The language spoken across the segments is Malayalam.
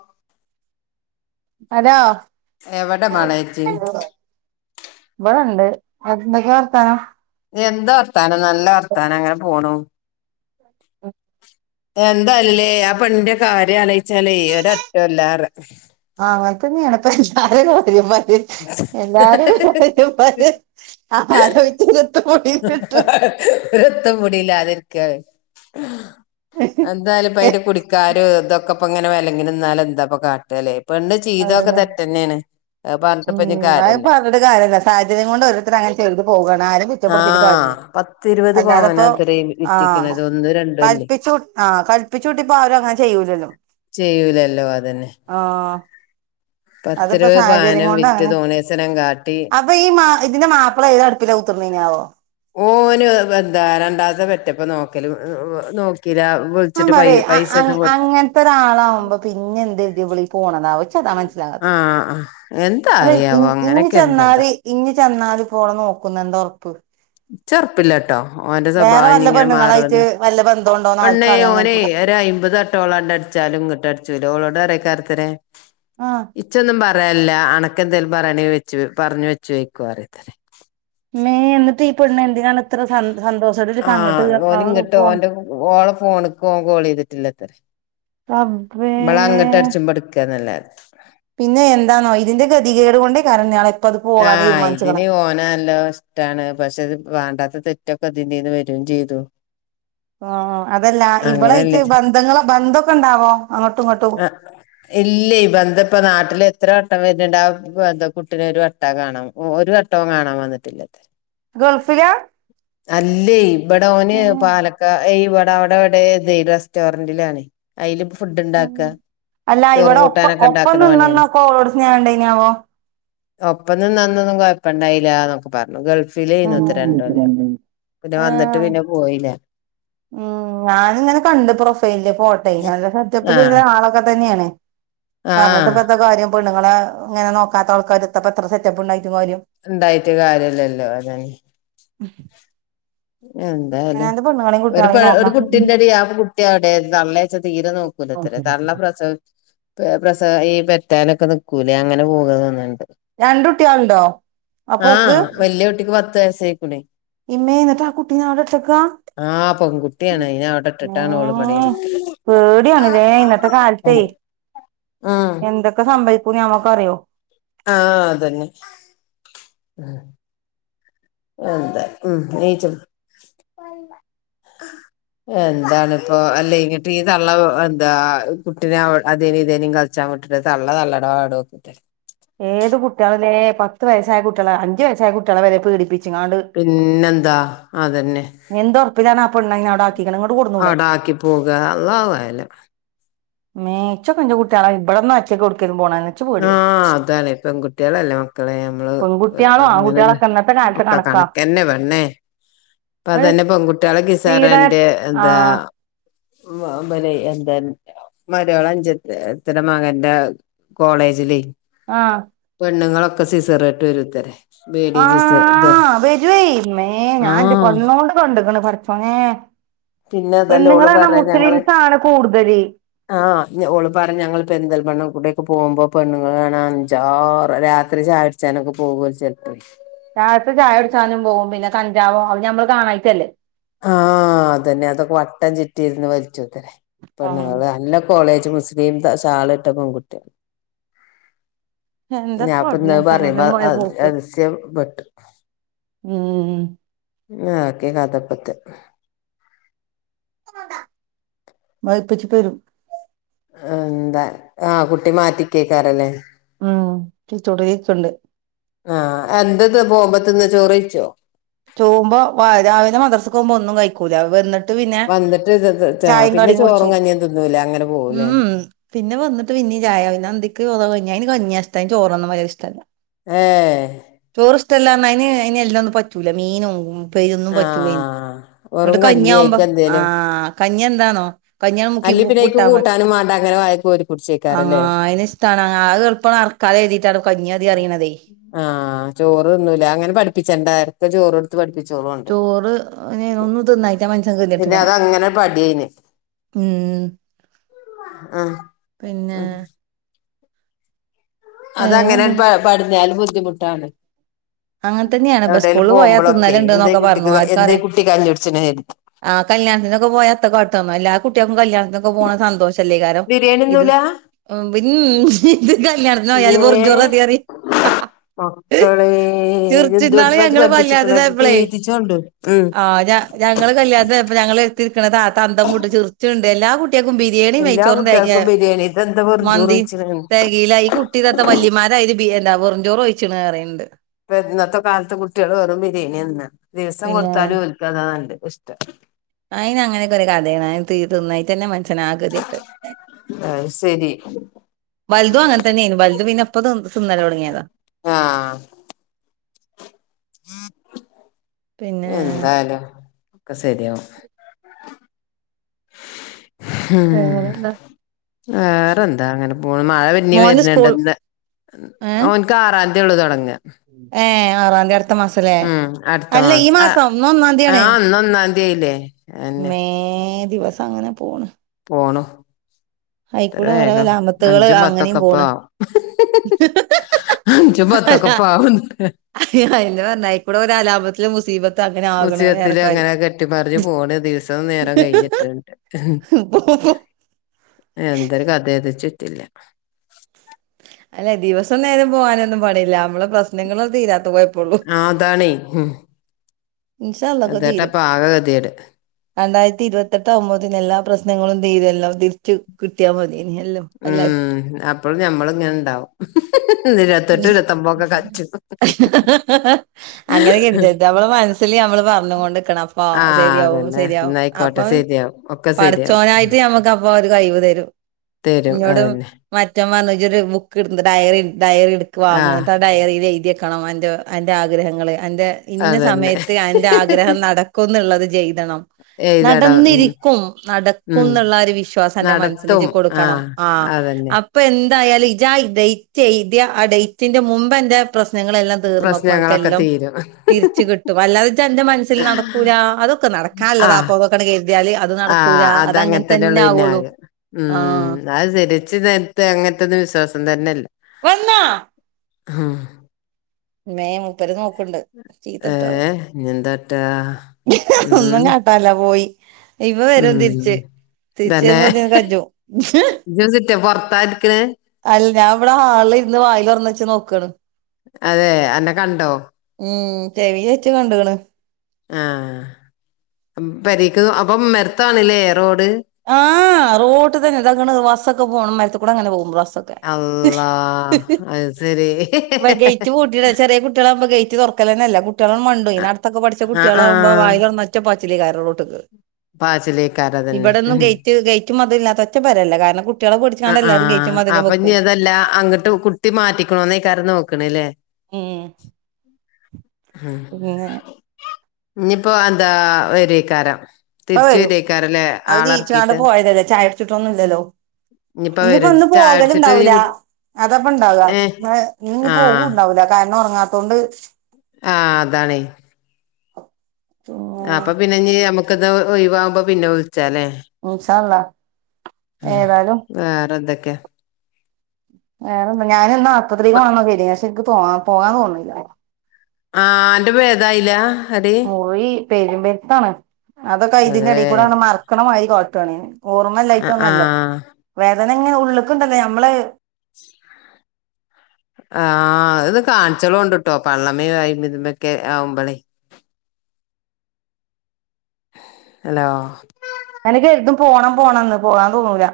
ആഹ് ഹലോ ഇവിടെണ്ട് എന്തൊക്കെ വർത്താനോ എന്ത് വർത്താനം നല്ല വർത്താനം അങ്ങനെ പോണു ആഹ് എന്തല്ലേ ആഹ് പെണ്ണന്റെ കാര്യം ആലയിച്ചാല ഒര അറ്റല്ലാറ ആങ്ങന തന്നെയണപ്പ എല്ലാരും കാര്യം പറ എല്ലാരും [unintelligible] [unintelligible] ആലോയ്ച്ച [unintelligible] [unintelligible] ഒരു എത്തും പിടിലാതിരിക്ക എന്തായാലും ഇപ്പ അതിന്റെ കുടിക്കാാരും ഇതൊക്കെ ഇപ്പ ഇങ്ങനെ വലങ്ങിനന്നാലും എന്താപ്പ കാട്ടലേ പെണ്ണ് ചയ്തൊക്കെ അതന്നെ തെറ്റന്നെയാണ് അത് പറഞ്ഞിട്ട് ഇപ്പൊ ഇനി ഉം കാര്യമില്ല അത്പ്പറഞ്ഞിട്ട് കാര്യല്ല സാഹചര്യം കൊണ്ട് ഓരോരുത്തര അനെ ചെയ്ത് പോവാണ് ആരേം കു റ്റപ്പെടുത്തിട്ട് ആഹ് കാര്യല്ല പത്തിരുപത് പവനാ അല്ലാതപ്പോ അത്രേ ആഹ് വിറ്റിക്കണത് ഒന്നും രണ്ടും അല്ലേ കൽപ്പിച്ചു ആ പ്പിച്ചിട്ടിപ്പ ആരും അങ്ങനെ ചെയ്യൂല്ലല്ലോ ചെയ്യൂലല്ലോ അതന്നെ ആഹ് പത്ത് രൂപ പാനം വിറ്റ് തോന്നീസനം കാട്ടി അപ്പ ഈ ഇതിന്റെ മാപ്പിള ഏത് അടുപ്പിൽ ഉത്തുന്നനാവോ ഓന് എന്താ രണ്ടാമത്തെ പറ്റപ്പോ നോക്കല് നോക്കി ആഹ് പറയ അങ്ങനത്തെ ഒരാളാവകുമ്പോ പിന്നെ എന്ത് ഇതി വിളി പോണതാവച്ചതാ മനസ്സിലാ ആഹ് ആഹ് എന്താ അല്ലെ ഇ ഇനി ചെന്നാല് ഇഞ്ഞ് ചെന്നാൽ ഇ പോള നോക്കുന്നു എന്താ ഉറപ്പ് ഇനിചെറുപ്പില്ലട്ടോ ഓന്റെ വേറെ സ്വഭാവം വല്ല ഇങ്ങനെ പെണ്ണുങ്ങളായിട്ട് മാറുംന്ന് വല്ല ബന്ധംണ്ടോ പെണ്ണേ ഓനെ ഒര് അയമ്പത് തട്ടോളം അടുത്ത് ട്ടടിച്ചോട് [unintelligible] അറക്കെ ആഹ് ഇച്ചൊന്നും പറ അയല്ല അനക്കെന്തേലും പറയണ വെച്ച് പറഞ്ഞഞ് വെച്ച് വെക്കവാ അറിയെ ഇമേ എന്നിട്ട് പെണ്ണ് എന്തിനാണ് ഇത്ര സ സന്തോഷം ആഹ് ഓൻ ഇങ്ങിട്ട് ഓന്റെ ഓളെ ഫോണക്ക് ഓൻ കോൾ ചെയ്തിട്ടില്ലത്ര [unintelligible] ഇമ്മള അങ്ങട്ട അടച്ചുംപ എടുക്കുക നല്ല പിന്നെ എന്താണോ ഇതിന്റെ ഗതികേട്കൊണ്ടേ കാരണം നെ ആഹ് ഇതിന് ഓനല്ല ട്ടാണ് പക്ഷെത് വേണ്ടാത്ത തെറ്റൊക്കെ അതിന്റെന്ന് വരയും ചെയ്തു ഓ അതല്ല ഇവിടെ അങ്ങനെയല്ലേ ഇച്ച ബന്ധങ്ങള ബന്ധൊക്കെ ഉണ്ടാവൊ അങ്ങോട്ടും ഇങ്ങോട്ടും [unintelligible] ഇല്ല ഇ ബന്ത ഇപ്പ നാട്ടില് എത്ര വട്ടം വരുന്നുണ്ട് ആഹ് ബന്ത കുട്ടിനെ ഒരു വട്ട കാണാം ഓ ഒരു വട്ടവും കാണാൻ വന്നിട്ടില്ല ഗൾഫില [inaudible] അല്ലേ ഇവിടെ ഓന് ഉം പാലക്കാ ഇവിടെ അവിടെ ഇവിടെ ഇത് റെസ്റ്റോറന്റിലാണ് അതില ഇ ഫുഡ്ണ്ടാക്കും ഉം അല്ല ഇവിടെ ഒപ്പം ഒപ്പം പണിയാണ് നിന്നന്നോക്കോ ഓരോട് സ്ണ്ടേനാവോ ഒപ്പം ന്നു നിന്നന്നും കൊപ്പ ഇണ്ടായില്ല പറഞ്ഞു ഗൾഫിൽ ഇന്നത്ര രണ്ടല്ലോ പിന്നെ വന്നിട്ട് ഏഹ് പിന്നെ പോയില്ല ഉം ഞാാനിങ്ങനെ കണ്ട് പ്രൊഫൈലില് ഫോട്ടോ നല്ല ആഹ് സെറ്റപ്പിലള്ളരാളൊക്കെ തന്നെയാണ് പറഞ്ഞിട്ട് ആഹ് ഇപ്പഴത്തെ കാര്യം പെണ്ങ്ങളെങ്ങെ നോക്കാത്ത ആൾക്കാർത്തപ്പോ എത്ര സെറ്റപ്പ് ഉണ്ടായിരിക്കും കാര്യം ണ്ടായിട്ട് കാര്യല്ലല്ലോ അതെ [unintelligible] [unintelligible] എന്തായാലും അവനാന്റെ പെണ്ണുങ്ങളെയും ഒരു പെ കുട്ടികളെയും ഒരു നോക്കാം കുട്ടിന്റെടി ആ കുട്ടി അവ്ടെ തള്ളേച്ച തീരെ നോക്കൂലത്തെരെ തള്ള പ്രസവ പേ പ്രസ ഈ പെറ്റാലൊക്കെ നിക്കൂലേ അങ്ങനെ പോകാതോന്ന്ണ്ട്. രണ്ട് കുട്ടികളുണ്ടോ അപ്പോക്ക് ആഹ് വെല്യ കുട്ടിക്ക് പത്ത് വയസായി ക്കുണേ ഇമ്മേ ന്നട്ടാകുട്ടിനെ ആടെട്ടക്കാ ആഹ് പെൺകുട്ടിയാണ് അയിന അവടെട്ട്ട്ടാണ് ഓള് വടെ [unintelligible] പേടിയാണ് ലേ ഇന്നത്തെ കാലത്തേയ് ആഹ് എന്തൊക്കെ സംഭവിക്കൂന്ന് ഞമ്മക്ക് അറിയോ ആഹ്, അതന്നെ. ഉം എന്ത ഉം [unintelligible] എന്താന്നിപ്പോ അല്ലെയ് ഇങ്ങിട്ട് ഈ തള്ള എന്താ കുട്ടിനെ അ അതേ നീ ഇതേനി കസ് യവ്ട്ടട്ടെ തള്ള തള്ളടപാടോക്കട്ടെ ഏത് കുട്ട്യളിലേ പത്ത് വയസ്സായ കുട്ട്യളെ അഞ്ചു വയസ്സായ കുട്ടികളെ വരെ പീഡിപ്പിച്ചിങ്ങാണ്ട് പിന്നെന്താ അതെന്നെ. എന്തൊർപ്പിലാണാ പെണ്ണയ്നവ്ടാക്കി ക്കിക്ക് ണ്ങ്ങട്ട്കൊട് അടാക്കി പോകാ അള്ളാഹു അഹ് ലം മ്മേ ഇച്ചൊക്കെ ൻ്റെ കുട്ട്യേളെ ഇബട്ന്നൊറ്റക്ക് ഒട്ക്കേലും പോണേന്നെ ആഹ് അതാണ് പെൺകുട്ട്യേളല്ലേ മക്കളേ ഞമ്മള് പെൺകുട്ടികളും ങ്ങനെന്നെ ആൺകുട്ടികളൊക്കെ ഇന്നത്തെ കാലത്ത് ഒക്കെ കണക്കാ കണക്കെന്നെ പെണ്ണേ പ്പ ഏഹ് അതന്നെ പീഡന പെൺകുട്ടികളക്കിസാറൻ്റെ ന്താ ആഹ് ഉം ആ മ്പലേ എന്താ മര്യോളഞ്ച എത്ര മകന്റെ കോളേജിലേയ് ആഹ് പെണ്ണുങ്ങളൊക്കെ സിസറാട്ട് വരുത്തരെ ആഹ് വെരൊയ് മ്മേ ഞാൻന്റെ കൊ ആഹ് ണോണ്ട് കണ്ട്ക്ക്ണ് പടച്ചോനേ പിന്നെ അതല്ലേ ഓള് പെണ്ണുങ്ങളാണാ പറയാ ഞങ്ങള് മുസ്ലിംസാണ് കൂടുതല് ആഹ് ഞ ഓള് പറഞ്ഞ ഞങ്ങൾ പെരുന്തൽ മണ്ണ ഫുഡെയ്ക്കു പോകുമ്പോ പെണ്ണുൾ കാണ അഞ്ചാറ് രാത്രി ചായട് ച്ചാനൊക്ക പോകു ചെൽപ്പേയ് തായത്ത് ചായുട്ച്ചാനും പോവും പിന്നെ കഞ്ചാവോ അത് ഞമ്മള് കാണായിട്ടല്ലേ ആഹ്, അതന്നെ അതൊക്കെ വട്ടം ചിറ്റിര്ന്ന് വൽച്ചുത്തരെ പെണ്ണുങ്ങള് അല്ല കോളേജ് മുസ്ലിം ശാള്ട്ട പെൺകുട്ടി എന്താ ഞാൻപ്പന്നത് പറീമ്പ കാലം പോയ അത്സ്യ പോക്ക് അത്സ്യപ്പെട്ട് ഉം. [unintelligible] ക്കീ കഥപ്പത്തെ വയപ്പച്ചി പ്പേരും എന്താ ആഹ് കുട്ടി മാറ്റിക്കേക്കാരല്ലേ ഉം, [unintelligible] ആഹ്, എന്തത് പോമ്പത്ത്ന്ന് ചോറെയ്ച്ചോ? ചോവുമ്പോ വാ രാവിലെ മദർസ്ക്കോവുമ്പോ ഒന്നും കഴിക്കൂല, വന്ന് ട്ട് പിന്നെ വന്നിട്ട് ഇത് ഇത് ചായും പിന്നെ കടിം ചോറും കുട്ച്ചും. കഞ്ഞിയും തിന്നൂല അങ്ങനെ ഉം പോവൂലേ ഉം പിന്നെ വന്നിട്ട് പിന്നീ ചായ പിന്നെ അന്തിക്ക് [unintelligible] കഞ്ഞ്യാ അയ്ന് കഞ്ഞ്യാ ഇഷ്ടം അയ്ന് ചോറൊന്നും [unintelligible] ഇഷ്ടല്ല ഏഹ് ചോറ് ഇഷ്ടല്ലാന്ന് അയിന് അയിന് എല്ലാം ഒന്നും പറ്റൂല മീനുംഒന്നും ഇപ്പൊയിതൊന്നും പറ്റൂലെ ആഹ് വെറും ന്നിട്ട് കഞ്ഞി കഞ്ഞിആവുമ്പോ അയിക്ക് ആ എന്തേലും കഞ്ഞി എന്താന്നോ കഞ്ഞിയെണ്ട് മുക്കി പുക്കുട്ടാമതി അത് കോരികുടിചേക്ക് ആ അയ്നിഷ്ടാണ് അത് എളുപ്പണ്ട് അർക്കാലോ കരുതിയിട്ടാണ് കഞ്ഞി മതി പറിയണതേ ആ ചോറ് തിന്നൂല്ല അങ്ങനെ പഠിപ്പിച്ചണ്ടാ ഇപ്പൊചോറ് കൊടുത്ത് പഠിപ്പിച്ചോളൊണ്ട് ചോറ് ഒന്നും തിന്നായിട്ടാ മനുഷ്യൻ പിന്നെ ഗതികെട്ട്ക്കണെ അതങ്ങനെ പടിഅയിന് ഉം ആ പിന്നെ വേറെന്താ അതങ്ങനെണ്ട് പ പഠിഞ്ഞാലും ബുദ്ധിമുട്ടാണ് അങ്ങനെ തന്നെയാണ് ഇപ്പ എവിടേലും സ്കൂളിൽ പോയാ പോകുമ്പോളൊക്കെ എന്തേ തിന്നലുണ്ട്ന്നൊക്കെ പറഞ്ഞു കുട്ടിക്ക് എന്തേ ആർക്കറിയാം കുട്ടി കഞ്ഞുടിച്ചണെ ആ കല്യാണത്തിനൊക്കെ പോയ എത്ത കാട്ടാന്നൊ എല്ലാ കുട്ടികൾക്കും കല്യാണത്തിനൊക്ക പോണം സന്തോഷ ത്തില്ലേകാരം ബിരിയാണി ഇത് തിന്നൂല ഒ പിൻ ഇത് കല്യാണ് ത്തിന് പോയാല് വെറുംചോറ് ഏഹ് മതിഅറി മക്കളേ ഇതെന്ത് പഠിപ്പ ഇജ്ജ് ഞങ്ങള് കല്യാണത്തിന് പഠിപ്പിച്ചിക്കണത് പോയപ്പളേ തീറ്റച്ചോണ്ട് ആ ഞ ഞങ്ങള് കല്യാണത്തിന് പോയപ്പോ ഞങ്ങള് എര്ത്തിരിക്കണ താത്ത അന്തം വിട്ട് ചിറിച്ചുണ്ട് എല്ലാ കു കുട്ടിയെക്കും ബിരിയാണിയും എല്ലാ നെയ്ചോറും കയിഞ്ഞ കുട്ടികൾക്കും ബിരിയാണി ഇതെന്താ വെറും ചോറ് മന്തി വെയ്ച്ച്ണ് തെകില്ല ഈ കുട് ട്ടിഇതെന്താ വല്യമാരായിരി ബിരി എന്താ വെറുംചോറോയ്ച്ച്ണ് പറയിണ്ട് ഇപ്പൊ ഇന്നത്തെ കാലത്ത് കുട്ടികള് വെറും ബിരിയാണി തിന്നാ ദിവസം പിന്നെ കൊടുത്താലും ഓൾക്കതാ നല്ല ഇഷ്ടം അയിന് അങ്ങനൊക്കെ ഒരു കഥെണ് തീ തിന്നായിട്ടെന്നെ മന്ഷ്യന്ആ ഗതികെട്ടു അഹ് സെരി വലുതും അങ്ങൻതന്നേരുന്നു വലുത് പിന്നെപ്പൊ തി തിന്നല് തൊടങ്ങിയതാ ആഹ് പിന്നെ എന്തായാലും ഒക്കെ സെരിയാവും ഹും വേറെന്താ വേറെന്താ അങ്ങനെ പോണ് മഴ പിന്നി മോന് വരണുണ്ട് സ്കൂൾ എന്താ ഏ ഓൻക് ക്കാറാന്തിയൊള്ളു തൊടങ്ങ ഏ ആറാന്തി അടു ത്ത മാസല്ലേ അടുത്ത അല്ല ഈ ആഹ് മാസം ഇന്ന് ഒന്നാംതിയാണ് ആഹ് ഇന്ന് ഒന്നാംതി ആയില്ലേ അതെന്നെ മ്മേ ദിവസങ്ങനെ പോണ് പോണു എത്ര അയിക്കൂടെ ഓരോ വേഗം അലാമത്തുകള് അഞ്ചുംപത്തൊക്കെ അങ്ങനെയും ഇപ്പം പോണ് ആകും അഞ്ചുംപത്തുഒക്കെ ഇപ്പം ആവുന്ന് അയ്യോ അയന്നെ പറഞ്ഞെ അയ്ക്കൂടെ ഒരു അലാപത്തിലും മുസീബ ത്ത് അങ്ങനെ ആകണ് വേറെ മുസിയത്തില് കാര്യം അങ്ങനെ കെട്ടിപ്പറിഞ്ഞ് പോണ് ദിവസവും നേരം കഴിഞ്ഞിട്ടുണ്ട് [unintelligible] എന്തൊര് കഥേത് ഇച്ചുറ്റില്ല അല്ലേ ദിവസം നേരം പോകാനൊന്നും പണില്ല നമ്മള് പ്രശ്നങ്ങള് തീരാത്ത കൊയപ്പൊള്ളൂ ആതാണേ ഹും ഇന്ഷാഅള്ളാ ഒക്കെ തീരും ആകെ ഗതികേട് രണ്ടായിരത്തി ഇരുപത്തെട്ട് ആവുമ്പത്തിന് എല്ലാ പ്രശ്നങ്ങളും തീരും എല്ലാം തിരിച്ചു കിട്ടിയാൽ മതിയെനു എല്ലും ഉം അപ്പൊളും ഞമ്മളിങ്ങനെണ്ടാവും അങ്ങന കെര്തരുത് അമ്മള് മന സില് നമ്മള് പറഞ്ഞ് കൊണ്ടിക്കണം അപ്പൊ ആ ശരിയാവും അതന്നെ ശരിയാവും അപ്പൊ എന്നായിക്കോട്ടെ അത് ശരിയാവും ഒക്കെ ശരിയാവും പഠിച്ചോനായിട്ട് ഞമ്മക്ക് അപ് പൊരു കയിവ് തരും തരും ഇന്നോട് അതന്നെ മറ്റോം പറഞ്ഞുഇജ്ജ് ഒരു ബുക്ക് ഇട് ഡയറി ഡയറി എടുക്ക ആ വാങ്ങിട്ട് ആഹ് ഡയറിൽ എഴുതിവക്കണം അന്റെ അന്റെ ആഗ്രഹങ്ങള് അന്റെ ഇന്ന അതന്നെ സമയത്ത് അതിന്റെ ആഗ്രഹം നടക്കും എന്നുള്ളത് ചെയ്തണം എഴുതടം ഉം നടന്നിരിക്കും നടക്കും ഉം എന്നുള്ള ഒരു വിശ്വാസം എന്റെ നടത്തും മനസ്സിന്ക്ക് ആ കൊടുക്കണം ആഹ് അതന്നെ അ പ്പൊ എന്തായാലും ഇജ്ജ് ആഹ് ഡേറ്റ് എയ്തിയ ആഹ് ഡേറ്റിന്റെ മുമ്പ് എന്റെ പ്രശ്നങ്ങളൾ എല്ലാം തീർന്നുക്കോ പ്രശ്നങ്ങളൊക്കെ അൻക്കെല്ലാം തീരും തിരിച്ച് കിട്ടും അല്ലാതെ ജ്ജ് അന്റെ മനസ്സില് നട്ക്കൂല അതൊക്കെ ആ നടക്കാള്ളതാപ്പം ന്നൊക്കെ കെര് ആഹ് അതങ്ങെൻത്തന്നെള്ളൂ പിന്നെ ആവുള്ളൂ ആകെ ആഹ് ഉം അത് സെരിയാ ച്ച് നേര്ത്തെ അങ്ങൻത്തെത് വിസ്വാസം തന്നെൽ വന്നോ ആഹ് ഇമേ മൂപ്പര് നോക്ക്ണ്ട് ചീത്തട്ടോവം ഏഹ് ഇഞ്ഞെന്താട്ടാ [unintelligible] ഒന്നും ഉം കാൺ ണ്ല പോയി ഇപ്പ വരും തിരിച്ച് ഉം തന്നെ തിരിച്ചെരുമ്പോത്തിന് കജ്ജും [unintelligible] ഇജ് സിറ്റ പൊറത്താ ഇരിക്കണെ അൽ ഞാൻ ഇവടെ ഹാളിലിര്ന്ന് വായിലൊറ്ന്നച്ച് നോക്കാണ് അതെ അന്നെ കണ്ടോ ഉം ചെവിലെച്ച് കണ്ട്ക്ണ് ആഹ് ഉം പരീക്ക് അപ്പം ഉമ്മറ്ത്താണ് ലെ റോഡ് ആഹ് റോട്ട് തന്നെ തക്ക്ണ് ബസ്സൊക്കെ പോണ് ഉമ്മര്ത്കൂടെ ഇങ്ങനെ പോവും ബസ്സ് അള്ളാ [unintelligible] അത് ശരി വ ഗൈറ്റ് പൂട്ടിയളാ ചെറിയ കുട്ട്യേൾ ആവുമ്പോ ഗൈ ഗൈറ്റ് തൊറ്ക്കലന്നല്ല കുട്ട്യേളാണ്ട് മണ്ടോ അഹ് നട്ത്തൊക്കെ പട്ച്ച ആഹ് കുട്ട്യേൾ ആവുമ്പേ ആഹ് വായിലൊറ്ന്നറ്റ പാച്ചിലയ്ക്കാരം റോട്ട്ക്ക് പാച്ചില് ഇബടൊന്നും ഗൈറ്റ് ഗെയ്റ്റും മത് ലുല്ലാ ത്ത ഒറ്റ പെരല്ല കാര്ണം കുട്ട് വെ ആഹ് ആഹ് അപഞ്ഞതല്ല അങ്ങട്ട് കു ട്ടി മാറ്റിക്ക്ണോന്നെയ്‌ക്കാരം നോക്ക്ണ് ഇല്ലേ ഉം അഹ് പിന്നെ ഇഞ്പ്പ അതാ വരൊയ്ക്കാരം ഇപ്പ വരും അഹ് നീച്ചാണ്ട് പോയതല്ലേ ചായൊട് ച്ച്ട്ടൊന്നുല്ലല്ലോ ഇനിയിപ്പ ഇന്പ്പ വരും ഇന്ന് ചായ പോകല് കുടിച്ചിട്ട് ഈ ഇണ്ടാവൂല കു അതാപ്പ ഇണ്ടാവ ഏ ഏഹ് ഇന്ന് ഇനി ആഹ് പോക്ണ്ടാവൂല്ല കാര്ണം ഒർങ്ങാത്തോണ്ട് ആഹ് അതാണെ പിന്നെ അപ്പ പിന്നെ ഇനി നമ്മക്കിത് ഒഴിവാവുമ്പോ പിന്നെ വിള്ച്ചാലേ ഇന്സാ അല്ലാഹ് ഉം വേറെന്തെക്കെ വേറെന്ത ഞാന് ഇന്ന് ആശ്പത്രിക്കോണന്നൊക്കെര്തീനി പക്ഷെ എനിക്ക് പോവാ പോവാൻ തോന്ന്ല്ലാ ആഹ് അന്റെ ഭേദായില പോയി പെരുമ്പര്ത്താണ് അതൊക്കെ അയ്തിന്റെ അതേ എടി കൂടാണ്ട് മറ്ക്ക്ണ മാതിരി കാട്ടാണ് ഞാൻ ആഹ് ഓർമ്മല്ലായിട്ടൊന്നല്ല ആഹ് വേദന ഇങ്ങനെ ഉള്ള്ക്ക്ണ്ടല്ലോ ഞമ്മള് ആഹ് അത് കാൺച്ചളോണ്ടുട്ടോ പള്ളമെ വായ് മിത് മെക്കെ ആവ്മ്പളെ ഹലോ ഇങ്ങനെ കെര്തും പോണം പോണംന്ന് പോകാ തോന്നൂല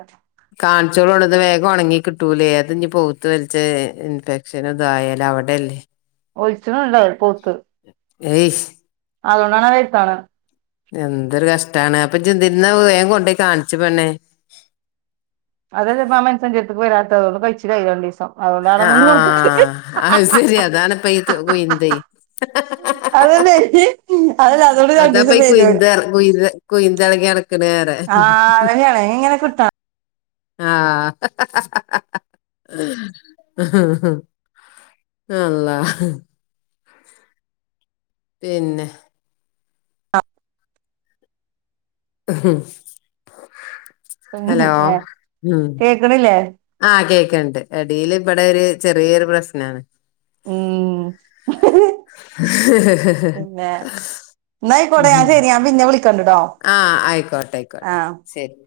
കാൺച്ചോളുണ്ടുത് വേഗം ഒണങ്ങി കിട്ടൂലേ അത് ഇഞ്ഞ് പൗത്ത് വല്ച്ച് ഇൻഫെക്ഷൻ ഒക്കെ ആയാലവ്ടെല്ലേ ഒഴിച്ണ്ണ്ടേ പൗത്ത് ഏയ്‌ഷ് അതോണ്ടാണെ വര്ത്താവ്ണേ എന്തൊരു കഷ്ടാണ് അപ്പ ജ്ജെ ന്തി ര്ന്നാ വേം കൊണ്ടോയി കാണ്ച്ച് പെണ്ണെ അതെല്ലേ പ്പ ആ മെൻസൻ ന്റെര്ത്ത്ക്ക് വരാത്തെ അതോണ്ട് കയ്ച്ചിലായി രണ്ടീസം. അതോണ്ടാണെന്ന് [unintelligible] അഹ് സെരി അതാണ്പ്പയിത് കുയിന്തെ അതല്ലേ അതല്ല അതുകൊണ്ട് അതാപ്പ രണ്ടീസം ഈ വരും കുയ്‌ന്ത്‌ കുയ്‌ന്ത്‌ കുയ്‌ന്തളകി നട ക്ക്ണെറേ ആ അതന്നെയാണ് ഇങ്ങനെ കിട്ടണം ആഹ് അള്ളാ പിന്നെ ഹലോ ഉം കേക്കണില്ലേ ആഹ് കേക്ക്ണ്ട് എടേല് ഇബടെ ഒര് ചെറിയൊരു പ്രശ്നാണ് ഉം പിന്നെ എന്നായിക്കോട്ടെ ഞാൻ ശരി ഞാൻ പിന്നെ വിളിക്കണ്ട്ട്ടോ ആഹ് ആയിക്കോട്ടെ ആ ആയിക്കോട്ടെ ശരി